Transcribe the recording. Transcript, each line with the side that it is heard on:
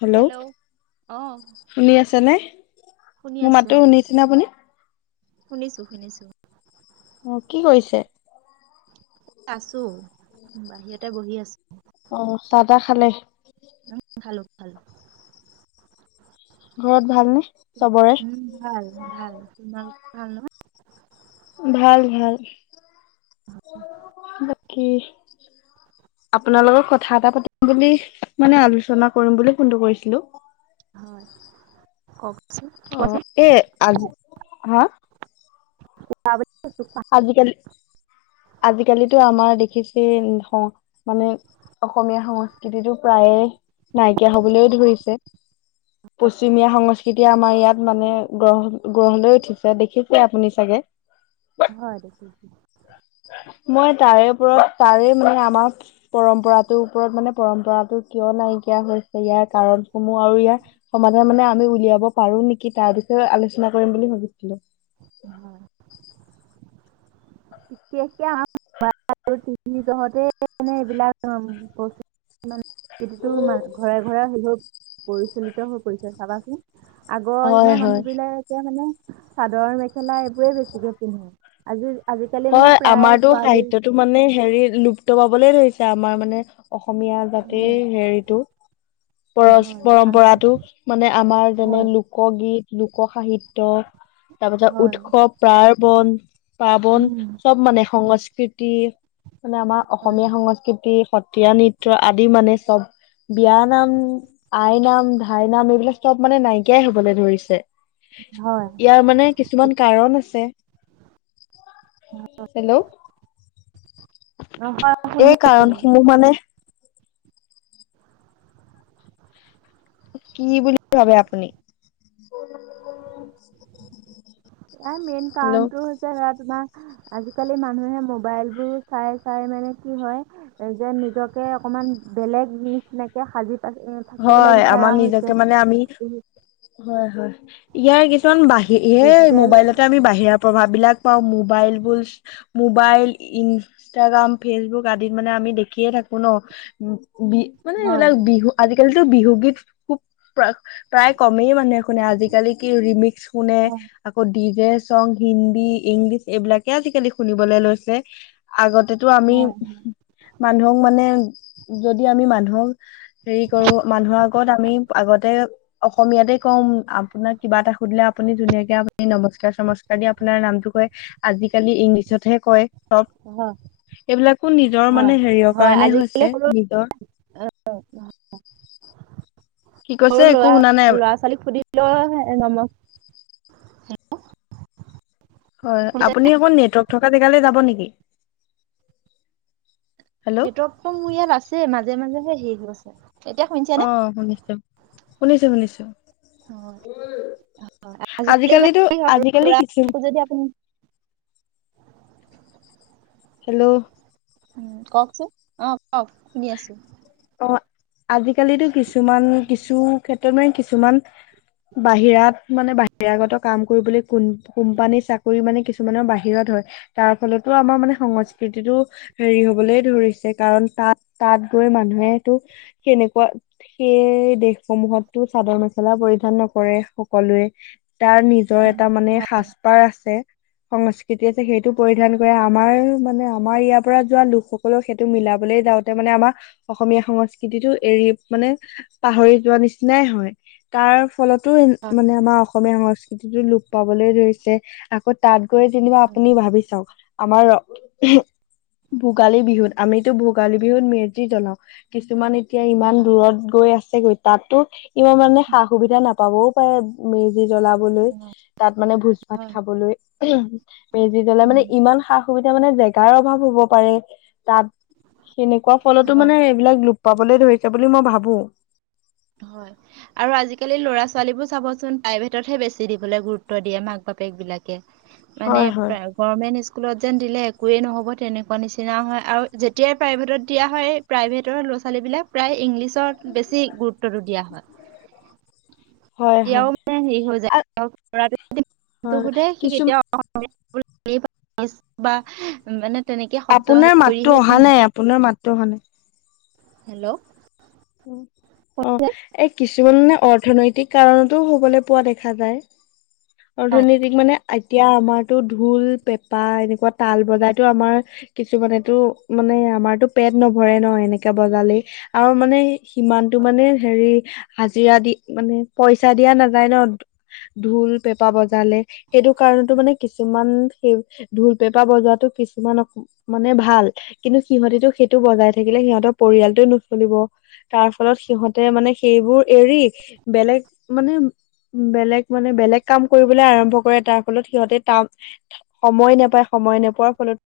left: Hello
right: অ
left: শুনি আছে নে।
right: শুনি
left: মোৰ
right: আছো
left: মাতো
right: অ
left: শুনিছেনে আপুনি।
right: শুনিছো শুনিছো।
left: অ কি কৰিছে।
right: আছো বাহিৰতে বহি আছো।
left: অ চাহ তাহ খালে
right: খালো খালো।
left: ঘৰত ভালনে চবৰে?
right: উম ভাল ভাল তোমাল ভাল নহয়।
left: ভাল ভাল বাকী। আপোনাৰ লগত কথা এটা পাতিম বুলি মানে আলোচনা কৰিম বুলি ফোনটো কৰিছিলো।
right: হয় কক।
left: অ এ আজি হা
right: [unintelligible]
left: আজিকালি। আজিকালিতো আমাৰ দেখিছে মানে অসমীয়া সংস্কৃতিটো প্ৰায়ে। নাইকিয়া হবলৈও ধৰিছে। পশ্চিমীয়া সংস্কৃতিয়ে আমাৰ ইয়াত মানে গ্ৰ গঢ় লৈ উঠিছে দেখিছে আপুনি চাগে। [unintelligible]
right: হয় দেখিছো।
left: মই তাৰে ওপৰত তাৰে মানে আমাৰ পৰম্পৰাটোৰ ওপৰত মানে পৰম্পৰাতটো কিয়। নাইকিয়া হৈছে ইয়াৰ কাৰণসমূহ আৰু ইয়াৰ সমাধান মানে আমি উলিয়াব পাৰো নেকি তাৰপিছত। আলোচনা কৰিম বুলি ভাবিছিলোঁ?
right: হয় [unintelligible] মানে টিভিতো ঘৰে ঘৰে আ হৈ পৰিচলিত হৈ পৰিছে চাবাচোন। আগৰ
left: হয়
right: দিনৰ মানুহ
left: হয়।
right: বিলাকে মানে। চাদৰ মেখেলা এইবোৰে বেছিকে পিন্ধে আজি। আজিকালি মানে
left: হয়
right: প্ৰায়
left: আমাৰতো
right: ছোৱালী
left: সাহিত্যয়তো মানে হেৰি লুপ্ত পাবলে ধৰিছে আমাৰ মানে। অসমীয়া
right: হয়
left: জাটিৰ হেৰিটো। পৰছ
right: হয় শান্তি
left: পৰম্পৰাতটো মানে আমাৰ যেনে
right: হয়
left: লোকগীত। লোকসাহিত্য তাৰপিছত
right: হয়
left: উৎসৱ প্ৰাৰ্বণ পাৰ্বন।
right: উম
left: চব মানে সংস্কৃতি মানে আমাৰ
right: হয়
left: অসমীয়া সংস্কৃতি সত। তীয়া নৃত্য আদি মানে চব। বিয়া নাম আই নাম ধাই নাম এইবিলাক চব মানে নাইকিয়াই হ'বলে ধৰিছে।
right: হয়
left: ইয়াৰ মানে কিছুমান কাৰণ আছে। হেল্ল'।
right: অ হয় শুনি
left: এই
right: আছো
left: কাৰণসমূহ মানে। কি বুলি ভাবে আপুনি?
right: এ মেন
left: হেল্ল'
right: কাৰণটো হৈছে সেয়া তোমাৰ। আজিকালি মানুহে মোবাইল বোৰ চাই চাই মানে কি হয় যে নিজকে অক। মান বেলেগ নিচিনাকে সাজি। পাচি থাকিবলৈ
left: হয়
right: বিচৰা
left: আমাৰ
right: হৈছে
left: নিজকে মানে আমি হয় হয় ইয়াৰ। কিছমান বাহি সে
right: ডিজিটেল
left: মোবাইলতে আমি বাহিৰা প্ৰভাৱবিলাক। পাওঁ মবাইল মোবাইল ইনষ্টাগ্ৰাম ফেচবুক আদিত মানে আমি দেখিয়ে থাকোঁ। শুনক বি মানে
right: হয়
left: এইবিলাক
right: হয়
left: বিহু আজিকালিতো বিহুগীত খুব প্ৰাক। প্ৰায় কমেই মানুহে শুনে আজিকালি কি ৰিমিক্স শুনে
right: হয়
left: আকৌ D J song, Hindi, English এইবিলাকে আজিকালি শুনিবলৈ লৈছে, আগ ততো আমি
right: হয়
left: মানুহক মানে যদি আমি মানুহক হেৰি কৰো মানুহৰ আগত আমি আগতে অসমীয়াতে কম আপোনাক কিবা এটা সুধিলে আপু আপুনি ধুনীয়াকে আপুনি নমস্কাৰ- চমস্কাৰ দি আপোনাৰ নামটো কয় আজিকালি ইংলিছতহে কয়। চব,
right: হয়
left: এইবিলাকো নিজৰ
right: হয়
left: মানে হেৰিয়ৰ
right: হয়
left: কাৰণে
right: আজিকালি
left: হৈছে
right: সৰু
left: নিজৰ [unintelligible] কি কৈছে
right: সৰু
left: একো
right: লৰা
left: শুনা নাই
right: ল'ৰা ছোৱালীক সুধিলেও নমক হেল্ল'
left: হয় আপুনি অকন নেটৱৰ্ক থকা জেগালে যাব নেকি? হেল্ল'
right: নেটৱৰ্কটো মোৰ ইয়াত আছে মাজে মাজেহে সেই হৈছে। এতিয়া
left: অ
right: শুনিছেনে
left: শুনিছোঁ শুনিছোঁ শুনিছোঁ।
right: অ আজিকালি
left: আজিকালিটো
right: মানে সৰু
left: আজিকালি কিছু
right: ল'ৰাকো যদি আপুনি
left: হেল্ল'
right: উ কওঁকচোন অ কওক শুনি আছোঁ।
left: অ আজিকালিতো কিছুমান কিছু ক্ষেত্ৰত মানে কিছুমান বাহিৰাত। মানে বাহিৰাগত কাম কৰিবলৈ কো কোম্পানী চাকৰি মানে কিছুমানৰ বাহিৰত হয় তাৰ ফলত। টো আমাৰ মানে সংস্কৃতিতটো হেৰি হ'বলে ধৰিছে কাৰণ তাত তাত গৈ মানুহেটো সেনেকুৱা সেই দেশসমূহতটো চাদৰ মেখেলা পৰি সিধান নকৰে সকলোৱে তাৰ নিজৰ এটা মানে সাজ পাৰ আছে। সংস্কৃতি আছে সেইটো পৰিধান কৰে আমাৰ মানে আমাৰ ইয়াৰ পৰা যোৱা লোকসকলক সেইটো মিলাবলে যাওঁতে। মানে আমাৰ অসমীয়া সংস্কৃতিটো এৰি মানে পাহৰি যোৱা নিচিনাই হয়। তাৰ ফলতো
right: হয়,
left: মানে আমাৰ অসমীয়া সংস্কৃতিটো লোপ পাবলৈ ধৰিছে আগত- তাত গৈ যেনিবা আপুনি ভাবি চাওঁক। আমাৰ ৰ ভোগালী বিহুত আমিতো ভোগালী বি বিহুত মেজি জ্বলাও, কিছুমান এতিয়া ইমান দূৰত গৈ আ আছে গৈ তাতো ইমান মানে সা- সুবিধা নাপাবও পাৰে মে জি জ্বলাবলৈ, তাত মানে ভোজ ভাত
right: হয়।
left: খাবলৈ উহুম মেজি জ্বলাই মানে
right: উম।
left: ইমান সা- সুবিধা মানে জেগাৰ অভাৱ হ'ব পাৰে, তাত সেনেকুৱা ফলতো
right: হয়,
left: মানে এইবিলাক লোপ পাবলৈ ধৰিছে বুলি মই ভাবো।
right: হয় আৰু আজিকালি ল'ৰা ছোৱালীবোৰ চাবচোন প্ৰাইভেটতহে বেছি দিবলৈ গুৰুত্ব দিয়ে মাক বা বাপেক বিলাকে মানে
left: হয় হয়
right: প্ৰাই গভমেন্ট স্কুলত যেন দিলে একোৱে নহ' ব তেনেকুৱা নিচিনাও হয় আৰু যেতিয়াই প্ৰাইভেটত দিয়া হয় প্ৰাইভেটৰ ল'ৰা- ছোৱালীবিলাক প্ৰায় ইংলিছত বেছি গুৰুত্বটো দিয়া হয়।
left: হয়
right: এয়াও
left: হয়
right: মানে হেৰি হৈ যায় লৰাটো যদি নামটো সুধে সি
left: কিছুমান
right: কেতিয়াও অসমীয়াত [inaudible] বা মানে তেনেকে শব্দ হেৰি
left: আপোনাৰ মাততো
right: কৰিহে
left: অহা নাই আপোনাৰ মাতো অহা নাই?
right: হেল্ল'!
left: উম অ এ কিছ জীৱন মানে অৰ্থনৈতিক কাৰণতো হবলৈ পোৱা দেখা যায়।
right: হয়
left: অৰ্থনীতিক মানে এতিয়া আমাৰতো ঢোল, পেঁপা এনেকুৱা তাল বজাইতো আমাৰ কিছুমানেটো মানে আমাৰতো পেট নভৰে ন এনেকাে বজালেই আৰু মানে সিমানটো মানে হেৰি হাজিৰা দি মানে পইচা দিয়া নাযায় ন ঢোল, পেঁপা বজালে সেইটো কাৰণতো মানে কিছুমান সেই ঢোল, পেঁপা বজাতো কিছুমান মানে ভাল কিন্তু সিহঁতেটো সেইটো বজাই থাকিলে সিহঁতৰ পৰিয়ালটোৱে নুচলিব। তাৰ ফলত সিহঁতে মানে সেইবোৰ এৰি বেলেগ মানে বেলেগ মানে বেলেগ কাম কৰিবলৈ আৰম্ভ কৰে তাৰ ফলত সিহঁতে তাম সময় নাপায় স ময় নোপোৱাৰ ফলত